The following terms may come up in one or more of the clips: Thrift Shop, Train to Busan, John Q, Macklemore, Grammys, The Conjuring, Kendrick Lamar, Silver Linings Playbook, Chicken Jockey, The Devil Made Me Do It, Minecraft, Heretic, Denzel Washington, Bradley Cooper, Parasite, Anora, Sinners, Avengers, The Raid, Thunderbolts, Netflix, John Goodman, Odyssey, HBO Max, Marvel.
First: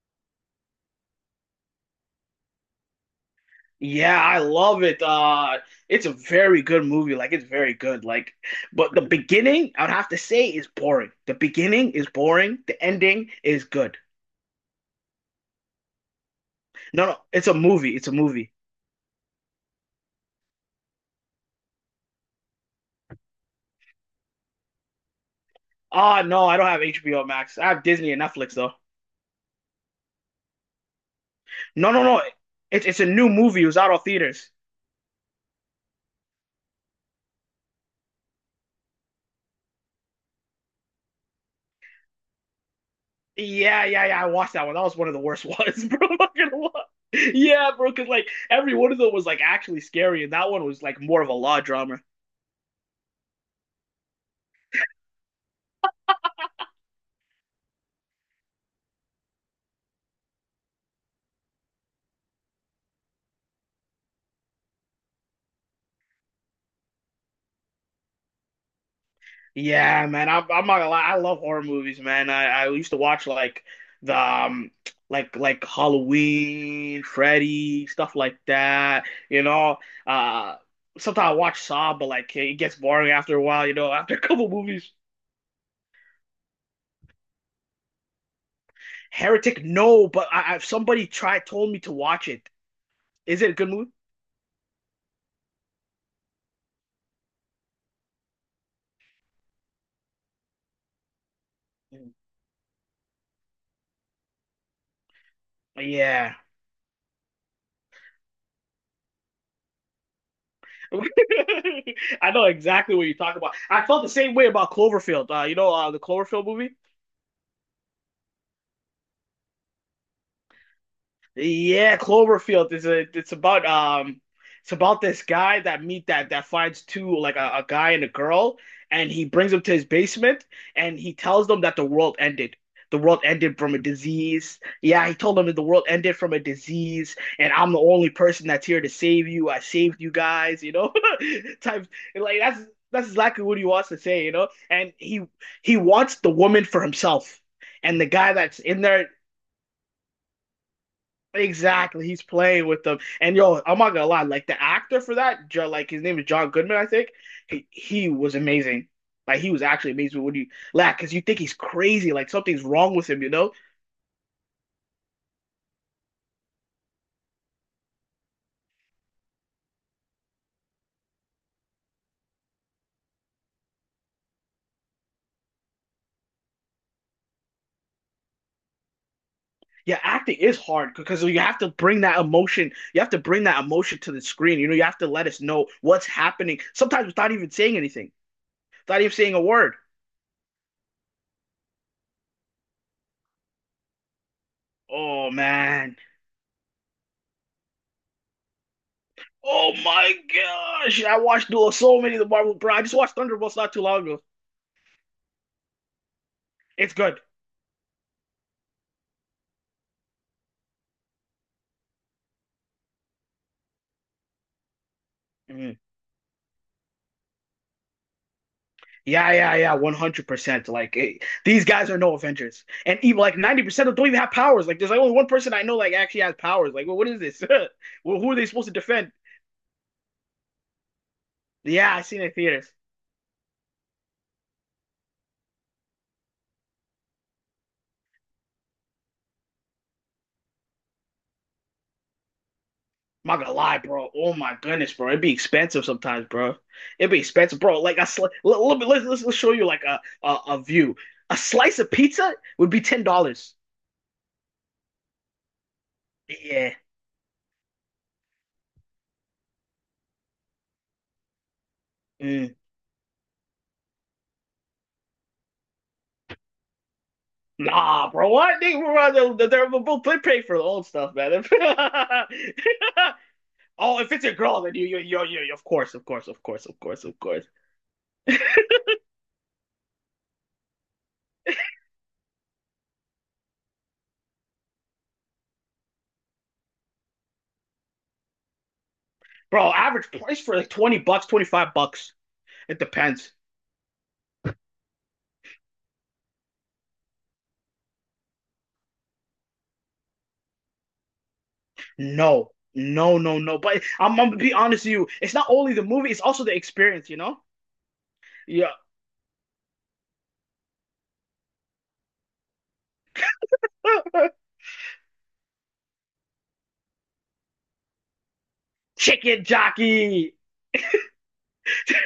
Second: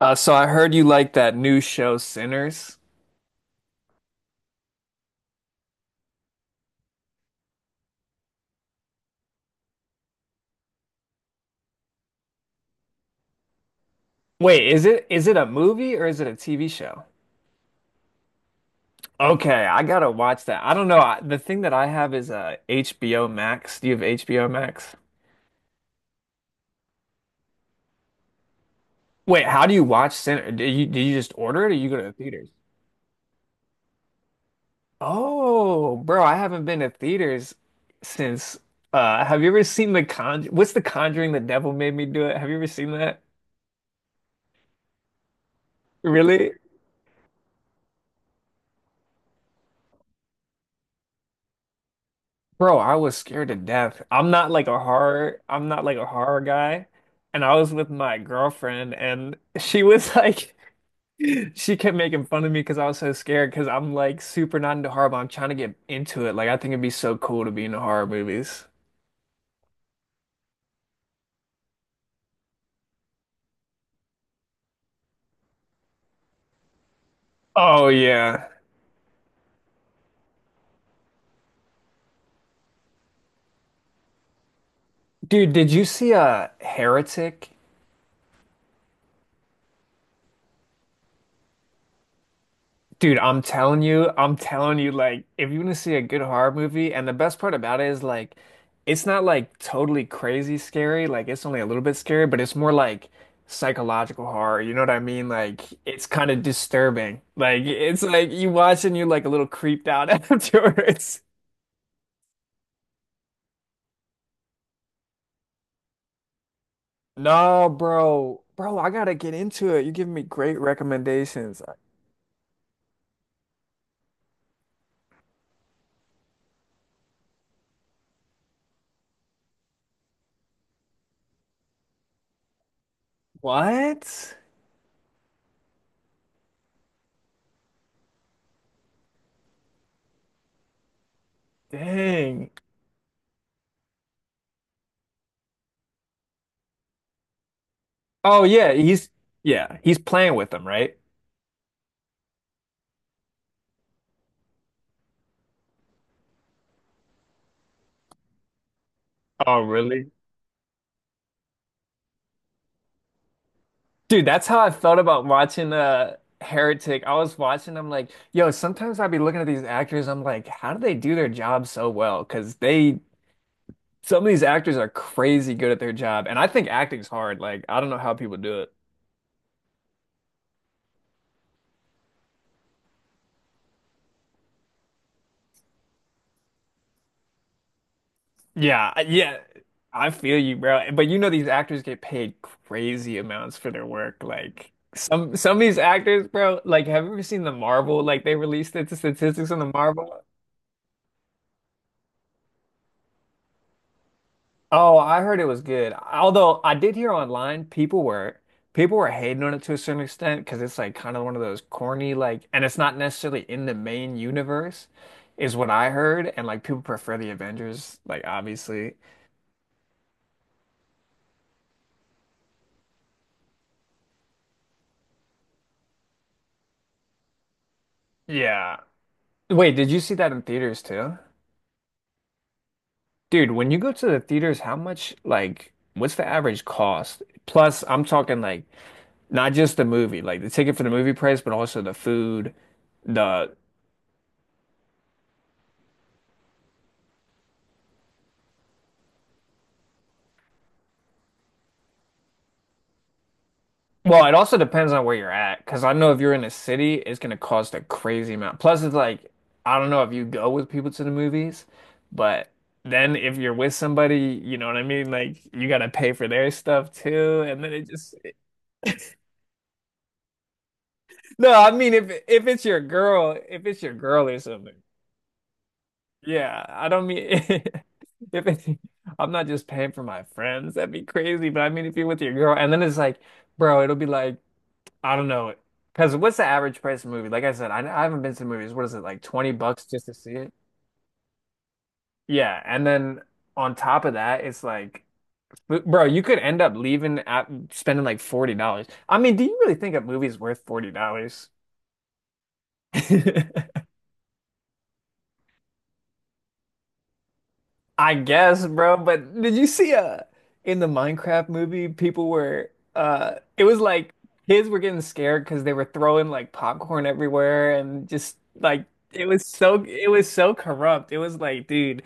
So I heard you like that new show, Sinners. Yeah, I love it. It's a very good movie. Like it's very good. But the beginning, I'd have to say, is boring. The beginning is boring. The ending is good. Wait, is it a movie or is it a TV show? No, no, it's a movie. It's a movie. Okay, I gotta watch that. I don't know. I, the thing that I have is HBO Max. Do you have HBO Max? Ah, no, I don't have HBO Max. I have Disney and Netflix though. Wait, how do you watch Sinners? Do you just order it or you No, go to no, the no. theaters? It's a new movie. It was out of theaters. Oh, bro, I haven't been to theaters since. Have you ever seen The Conj? What's The Conjuring? The Devil Made Me Do It. Have you ever seen that? Yeah, yeah, yeah, I watched that one. That was one of the worst ones, bro. I'm not Really? gonna lie. Yeah, bro, because like every one of them was like actually scary, and that one was like more of a law drama. Bro, I was scared to death. I'm not like a horror guy. And I was with my girlfriend and she was like she kept making fun of me because I was so scared because I'm like super not into horror, but I'm trying to get into it. Like I think it'd be so cool to be in the horror movies. Yeah, man. I'm not gonna lie. I love horror movies, man. I used to watch like the like Halloween, Freddy, Oh stuff like yeah. that. You know, uh, Sometimes I watch Saw, but like it gets boring after a while. You know, after a couple movies. Dude, did you see Heretic? Heretic, no, but I somebody tried told me to watch it. Dude, Is it a good movie? I'm telling you, like, if you want to see a good horror movie, and the best part about it is, like, it's not like totally crazy scary, like, it's only a little bit scary, but it's more like psychological horror. You know what I mean? Like, it's kind Yeah. of disturbing. Like, it's like you watch and you're like a little creeped out afterwards. I know exactly what you're talking about. I felt the same way about Cloverfield. The Cloverfield movie. No, bro, bro, I gotta get into it. You're giving me great recommendations. Yeah, Cloverfield is a it's about it's about this guy that meet that that finds two like a guy and a girl and he brings them to his basement and he tells them that the world ended. The world ended from a What? disease. Yeah, he told them that the world ended from a disease and I'm the only person that's here to save you. I saved you guys, you know? Type like Dang. that's that's exactly what he wants to say, you know? And he wants the woman for himself. And the guy Oh, that's yeah, in there. Yeah, he's playing with them, right? Exactly, he's playing with them, and yo, I'm not gonna lie, like the actor for that, like his name is John Goodman, I think. He was amazing, like he was Oh, actually really? amazing. When you, like, because you think he's crazy, like something's wrong with him, you know? Dude, that's how I felt about watching Heretic. I was watching, I'm like, yo, sometimes I'd be looking at these actors, I'm like, how do they do their job so well? Because they some of these actors are crazy good at their job. And I think acting's hard. Like, I don't know how people do it. Yeah, acting is hard because you have to bring that emotion. You have to bring that emotion to the screen. You know, you have to let us know what's happening. Sometimes without even saying anything, Yeah, I- without even saying yeah. a word. I feel you, bro. But you know these actors get paid crazy amounts for their work. Like Oh some of these man. actors, bro, like have you ever seen the Marvel? Like they released the statistics on the Oh my Marvel? gosh! I watched so many of the Marvel, bro. I just watched Thunderbolts not too long ago. Oh, I heard it was good. Although I It's did hear good. online people were hating on it to a certain extent because it's like kind of one of those corny like, and it's not necessarily in the main universe, is what Mm. I heard. And like people prefer the Avengers, like obviously. Yeah, yeah, yeah, 100%. These guys are no Avengers. And even like 90% of them don't even have powers. Like there's like only one person I know like actually has powers. Like, well, what is this? Well, who are they supposed to Yeah. defend? Wait, did you see that in theaters too? Yeah, I seen it in theaters. Dude, when you go to the theaters, how much like what's the average cost? Plus, I'm talking like not just the movie, like the ticket for the movie price, but also the food, I'm not the. gonna lie, bro. Oh my goodness, bro. It'd be expensive sometimes, bro. It'd be expensive, bro. Like I sl let, let me let's show you like a view. A slice of pizza would be $10. Well, it also depends on where you're at, because I know if you're in a Yeah. city, it's going to cost a crazy amount. Plus, it's like, I don't know if you go with people to the movies, but Mm. then if you're with somebody, you know what I mean? Like, you got to pay for their stuff too. And then it Nah, just, bro. What? They're both pay for the old stuff, man. no, I mean, if it's your girl, Oh, if it's a or girl, something, then of course, yeah, I don't mean, of course. if it, I'm not just paying for my friends, that'd be crazy. But I mean, if you're with your girl, and then it's like, bro, it'll be like, I don't know. Because what's the average price of a movie? Like I said, I haven't been to the movies. What is it, like 20 Bro, bucks just average to see price it? for like 20 bucks, 25 bucks. Yeah. It And then depends. on top of that, it's like, bro, you could end up leaving at spending like $40. I mean, do you really think a movie's worth $40? No, no, no, no. But I'm gonna be honest with you. It's not only the movie, it's also the experience, you know? I guess, Yeah. bro. But did you see in the Minecraft movie, people were it was like kids were getting scared because they were throwing like popcorn everywhere and just like Chicken it was jockey. so corrupt. It was like, dude,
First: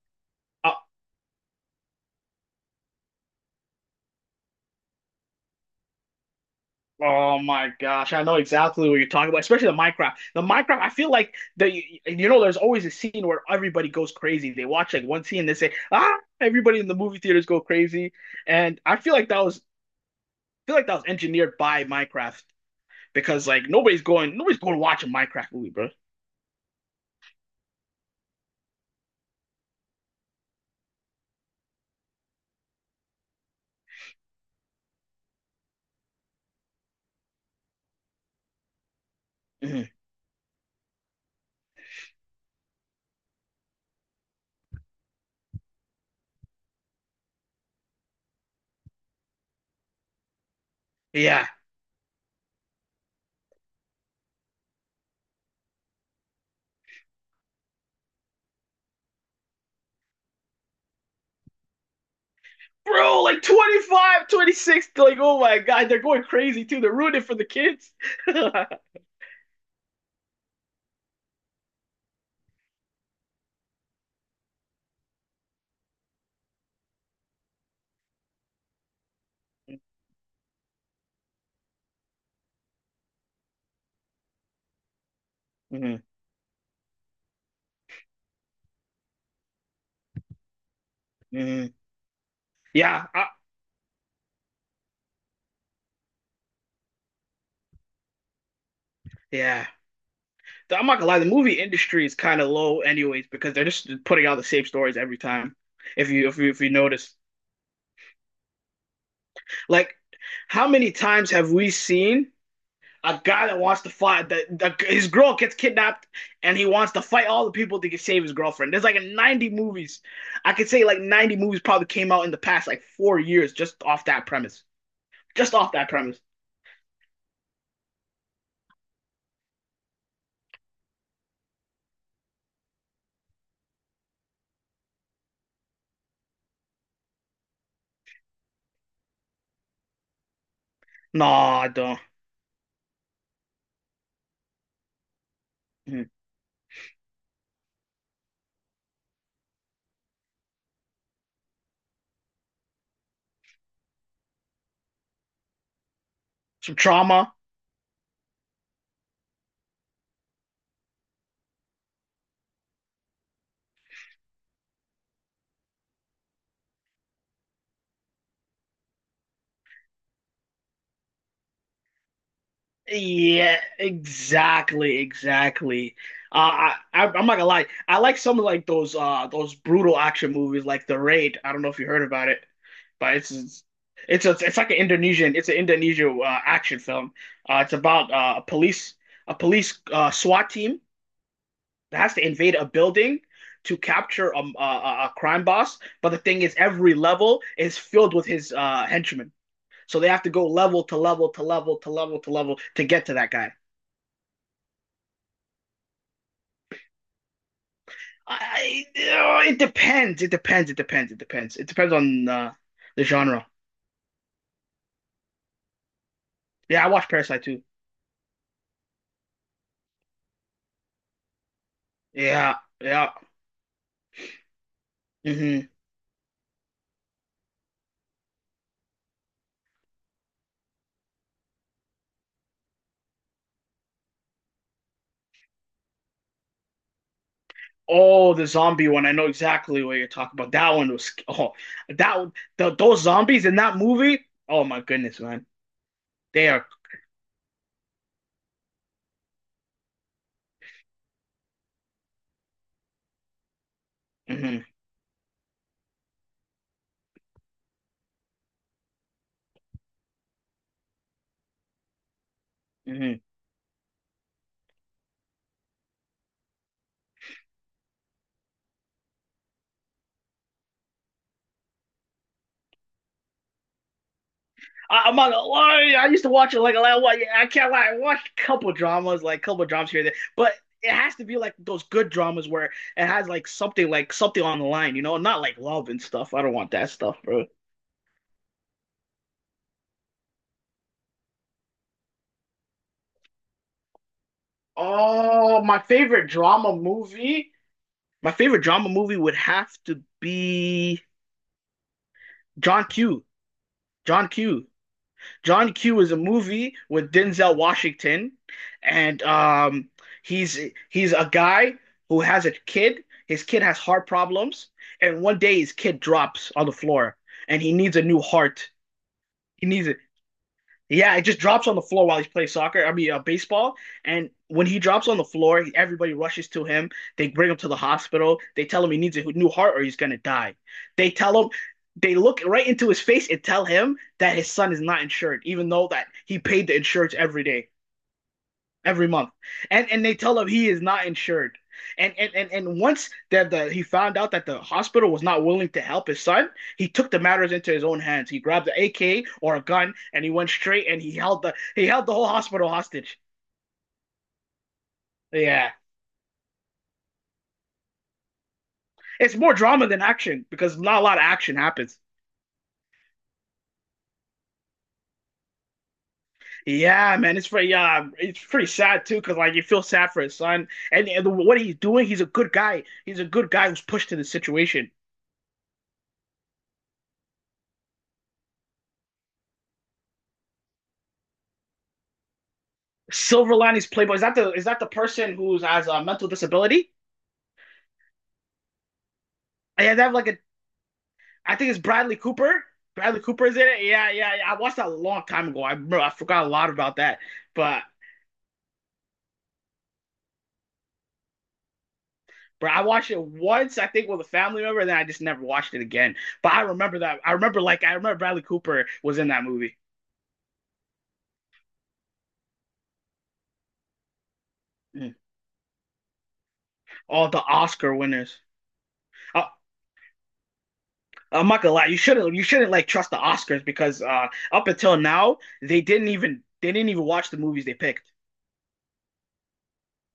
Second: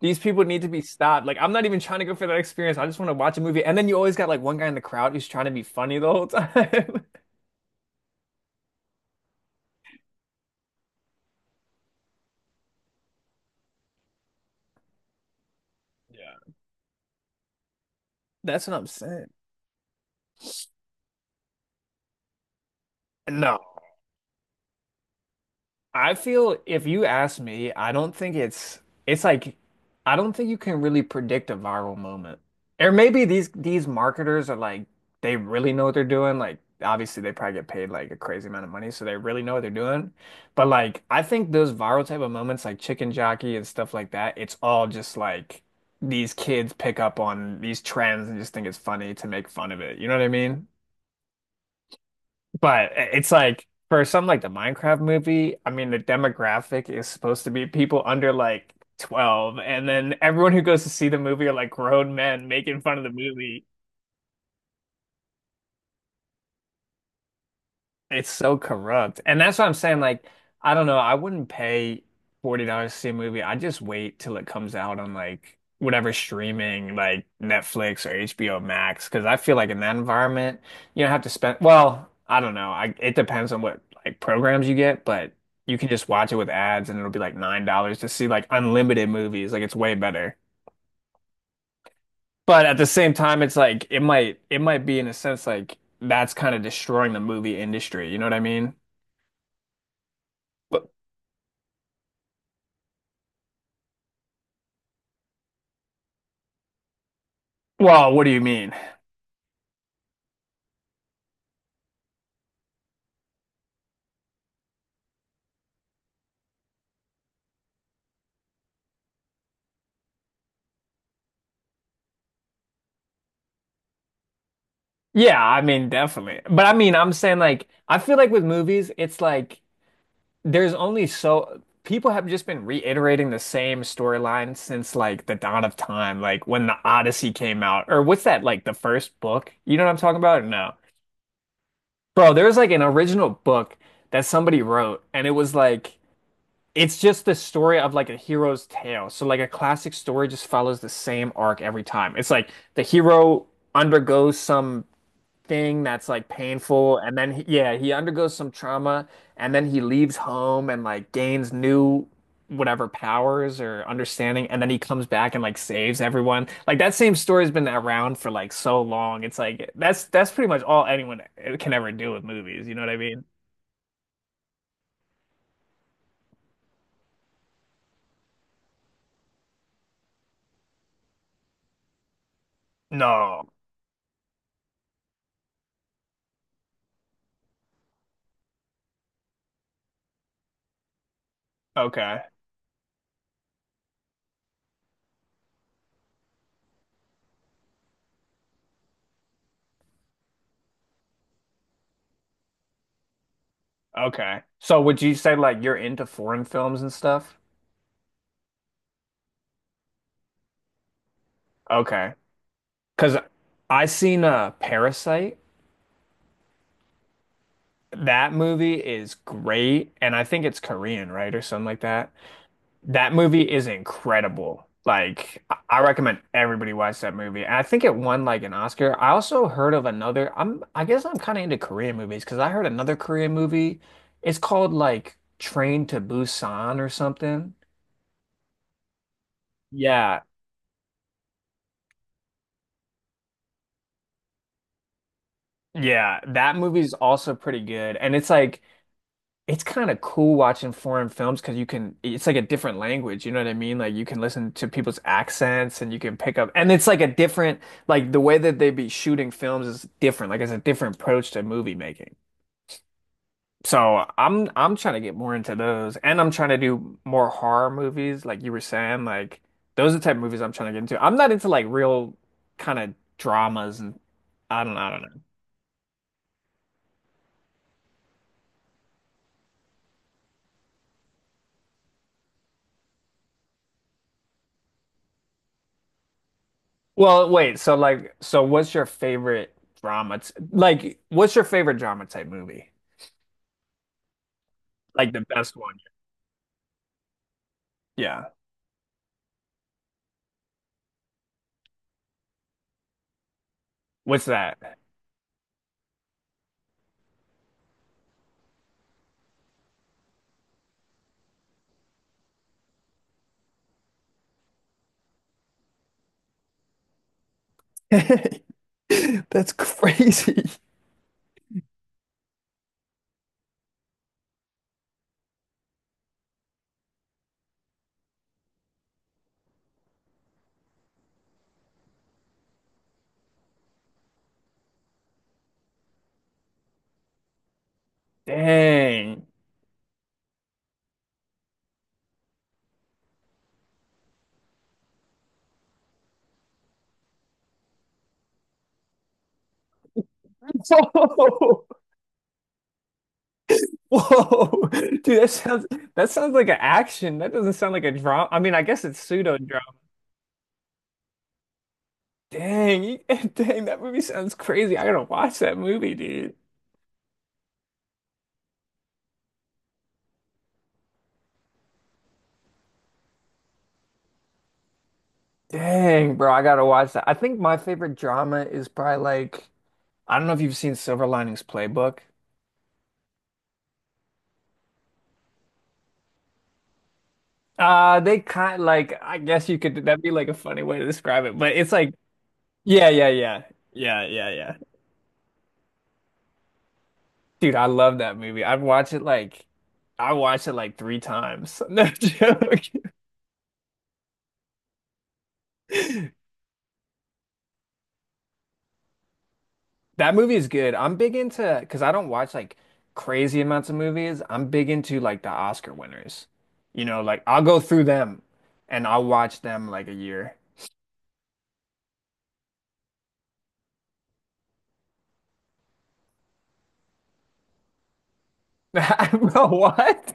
these people need to Uh, be stopped. Like I'm not even trying to go for that experience. I just want to watch a movie. And then you always got like one guy in the crowd who's trying to be funny the whole time. oh my gosh, I know exactly what you're talking about, especially the Minecraft. The Minecraft, I feel like the There's always a scene where everybody goes crazy. They watch like one scene, and they say, ah, Yeah. everybody in the movie theaters go crazy. That's what And I'm I feel saying. like that was feel like that was engineered by Minecraft because No. like nobody's going to watch a Minecraft movie, bro. I feel if you ask me, I don't think it's like I don't think you can really predict a viral moment. Or maybe these marketers are like they really know what they're doing. Like obviously they probably get paid like a crazy amount of money, so they really know what they're Mm-hmm. doing. But like I think those viral type of moments like Chicken Jockey and stuff like that, it's all just like these kids pick up on these trends and just think it's funny to make fun of it. You know what I mean? Yeah. But it's like for something like the Minecraft movie, I mean, the demographic is supposed to be people under like 12, and then everyone who goes to see the movie are like grown men making fun of the Bro, like movie. 25, 26. Like oh my god, they're going crazy too. They're ruining it for the kids. It's so Mm-hmm. corrupt. And that's what I'm saying. Like, I don't know. I wouldn't pay $40 to see a movie. I'd just wait till it comes out on like whatever streaming, like Netflix or HBO Max. Cause I feel like in that environment, you don't have to spend, well, I don't know. I, it depends on what like programs you get, but you can just watch it with ads and it'll be like $9 to see like unlimited movies. Like, it's way better. Mm-hmm. But at the Yeah, same I, time, it's like it might be in a sense like that's kind of destroying the movie industry. You know what I mean? yeah. I'm not gonna lie, the movie industry is kind of low anyways because they're just putting out the same stories every time. If you notice, Well, what do you mean? like how many times have we seen a guy that wants to fight that his girl gets kidnapped and he wants to fight all the people to save his girlfriend. There's like 90 movies. I could say like 90 movies probably came out in the past like 4 years just off that premise. Yeah, Just I off mean, that premise. definitely. But I mean, I'm saying like I feel like with movies, it's like there's only so people have just been reiterating the same storyline since like the dawn of time, like when the Odyssey came out, or what's that like the first book? You know what I'm talking about? Or no. No, I don't. Bro, there was like an original book that somebody wrote, and it was like Mm. it's just the story of like a hero's tale. So like a classic story just follows the same arc every time. It's like the hero undergoes some thing that's like Some painful and then trauma. He undergoes some trauma and then he leaves home and like gains new whatever powers or understanding and then he comes back and like saves everyone. Like that same story's been around for like so long. It's like that's pretty much all anyone can ever do with movies, you know what I mean? Yeah, exactly, exactly. I'm not gonna lie. I like some of like those brutal action movies like The Raid. I don't know if you heard about it. But No. It's like an Indonesian. It's an Indonesian action film. It's about a police SWAT team that has Okay, to invade a building to capture a crime boss. But the thing is, every level is filled with his henchmen, so they have to go level to level to level to level to level to get to that guy. okay, so would you say like you're into foreign films and stuff? Oh, it depends. It depends Okay, on the because genre. I seen Parasite. Yeah, I watched Parasite too. That movie is great, and I think it's Korean, right, or something like that. Yeah, yeah. That movie is incredible. Like, Hmm. I recommend everybody watch that movie. And I think it won like an Oscar. I also heard of another. I guess I'm kind of into Korean movies because I heard another Korean movie. It's called like Train to Busan or something. Oh, the zombie one. I know exactly what you're Yeah, talking about. That one was that those zombies in that movie. Oh my goodness, man. yeah, They that are. movie is also pretty good, and it's like it's kind of cool watching foreign films because you can, it's like a different language, you know what I mean? Like you can listen Mhm, to people's accents and you can pick up, and it's like a different, like the way that they be shooting films is different, like it's a different approach to movie making. mhm. So I'm trying to get more into those, and I'm trying to do more horror movies like you were saying. Like those are the type of movies I'm trying to get into. I'm not into like real kind of dramas, and I don't I am know. not gonna lie. I used to watch it like a lot. I can't lie. I watched a couple dramas, like a couple dramas here and there, but it has to be like those good dramas where it has like something on the line, you know, not like love and stuff. I don't want that stuff, Well, bro. wait, so like so what's your favorite drama t like what's your favorite drama type movie? Like the best Oh, one. my favorite drama movie. Yeah. My favorite drama movie would have to be John Q. What's John that? Q. John Q is a movie with Denzel Washington, and he's he's a guy who has a kid. His kid has heart problems, and one day his kid drops on the floor, and he needs a new heart. That's He needs it. crazy. Yeah, it just drops on the floor while he's playing soccer. I mean, baseball. And when he drops on the floor, everybody rushes to him. They bring him to the hospital. They tell him he needs a new heart or he's gonna die. They tell him, they look right into his face and tell him that his son is not insured, even though that he paid the insurance every day every Dang. month, and they tell him he is not insured. And once that the he found out that the hospital was not willing to help his son, he took the matters into his own hands. He grabbed an AK or a gun and he went straight and Whoa. he held the whole hospital hostage. Whoa. Dude, that sounds Yeah, like an action. That doesn't sound like a drama. I mean, I guess it's it's pseudo more drama. drama than action because not a lot of action happens. Dang. Dang, that movie sounds crazy. I gotta watch that movie, dude. Yeah, man, it's pretty yeah, it's pretty sad too because like you feel sad for his son and what he's doing. He's a good guy. He's a good guy who's pushed to the situation. Dang, bro, I gotta watch that. I think my favorite drama is probably like I don't know if you've seen Silver Linings Playbook. Silver Linings Playboy. Is that the person who has a mental disability? They kind like I guess you could Yeah, that'd they be have like like a a. funny way to describe it, but I think it's it's like Bradley Cooper. yeah, yeah, Bradley yeah. Cooper is in it. Yeah, Yeah, yeah, yeah, yeah. yeah. I watched that a long time ago. I forgot a lot about that, Dude, I but. love that movie. I watched it like three times. No joke. Bro, I watched it once, I think, with a family member, and then I just never watched it again. But I remember that. I remember, like, I remember Bradley Cooper was in that movie. That movie is good. I'm big into because I don't watch like crazy amounts of movies. I'm big into Mm. like the Oscar winners. You know, like All the I'll go through Oscar them winners. and I'll watch Uh, them like a year. I'm not gonna lie, you shouldn't like trust the Oscars because up until now, they didn't even watch the movies they picked. Bro, what?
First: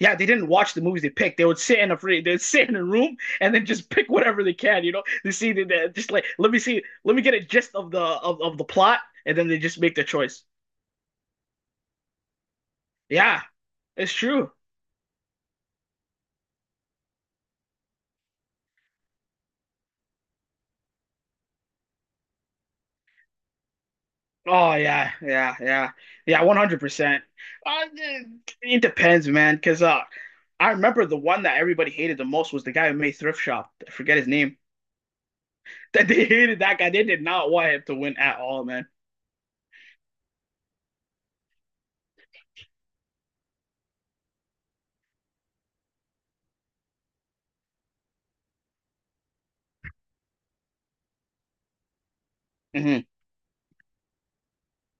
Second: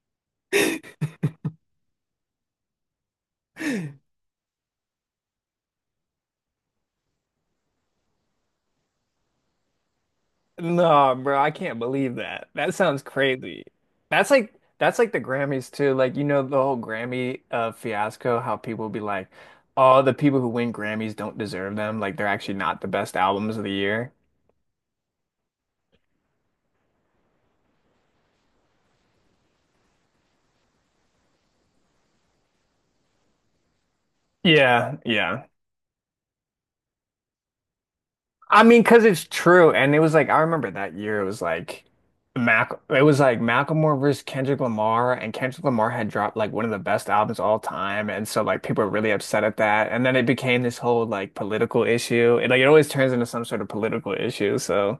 Yeah, they didn't watch the movies they picked. They'd sit in a room and then just pick whatever they can. You know, they see that just like let me see, let me get a gist of of the plot, and then they just make their choice. No, bro, I can't believe that. That sounds Yeah, crazy. it's That's true. like the Grammys too. Like you know the whole Grammy fiasco, how people be like, "Oh, the people who win Grammys don't deserve them. Like they're actually not the best albums of the year." Oh yeah, yeah, yeah, yeah, 100%. Uh, It depends, man, because I remember the one that everybody hated the most was the guy who made Thrift Shop. I forget his name. Yeah, yeah. That they hated that guy. They did not want him to win at I all, mean, man. because it's true. And it was like, I remember that year, it was like, it was like Macklemore versus Kendrick Lamar, and Kendrick Lamar had dropped like one of the best albums of all time. And so, like, people were really upset at that. And then it became this whole like political issue. It always Hmm. turns into some sort of political issue. So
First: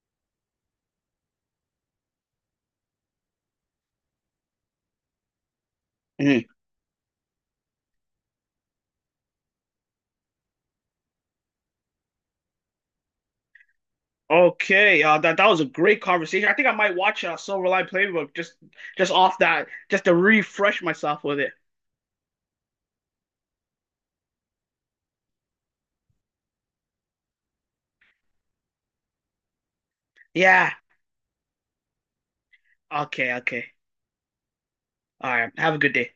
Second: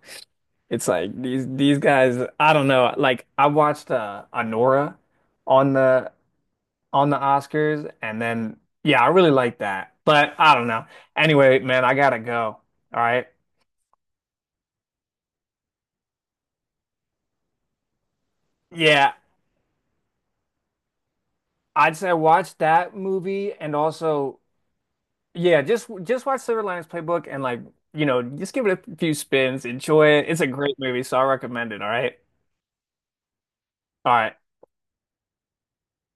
it's like these guys, I don't know. Like, I watched Anora on the, Hmm. on the Oscars. And then, yeah, I really liked that. But I don't know. Anyway, man, I gotta go. All right. Okay, that that was a great conversation. I think I might watch Silver Line Playbook Yeah. just off that, just to refresh myself with it. I'd say I watched that movie and also yeah, just watch Silver Linings Playbook and like, you know, just give it a few spins, enjoy it. It's a Yeah. great movie, so I recommend it, all right? Okay. Okay. All right. All right. Have a good day.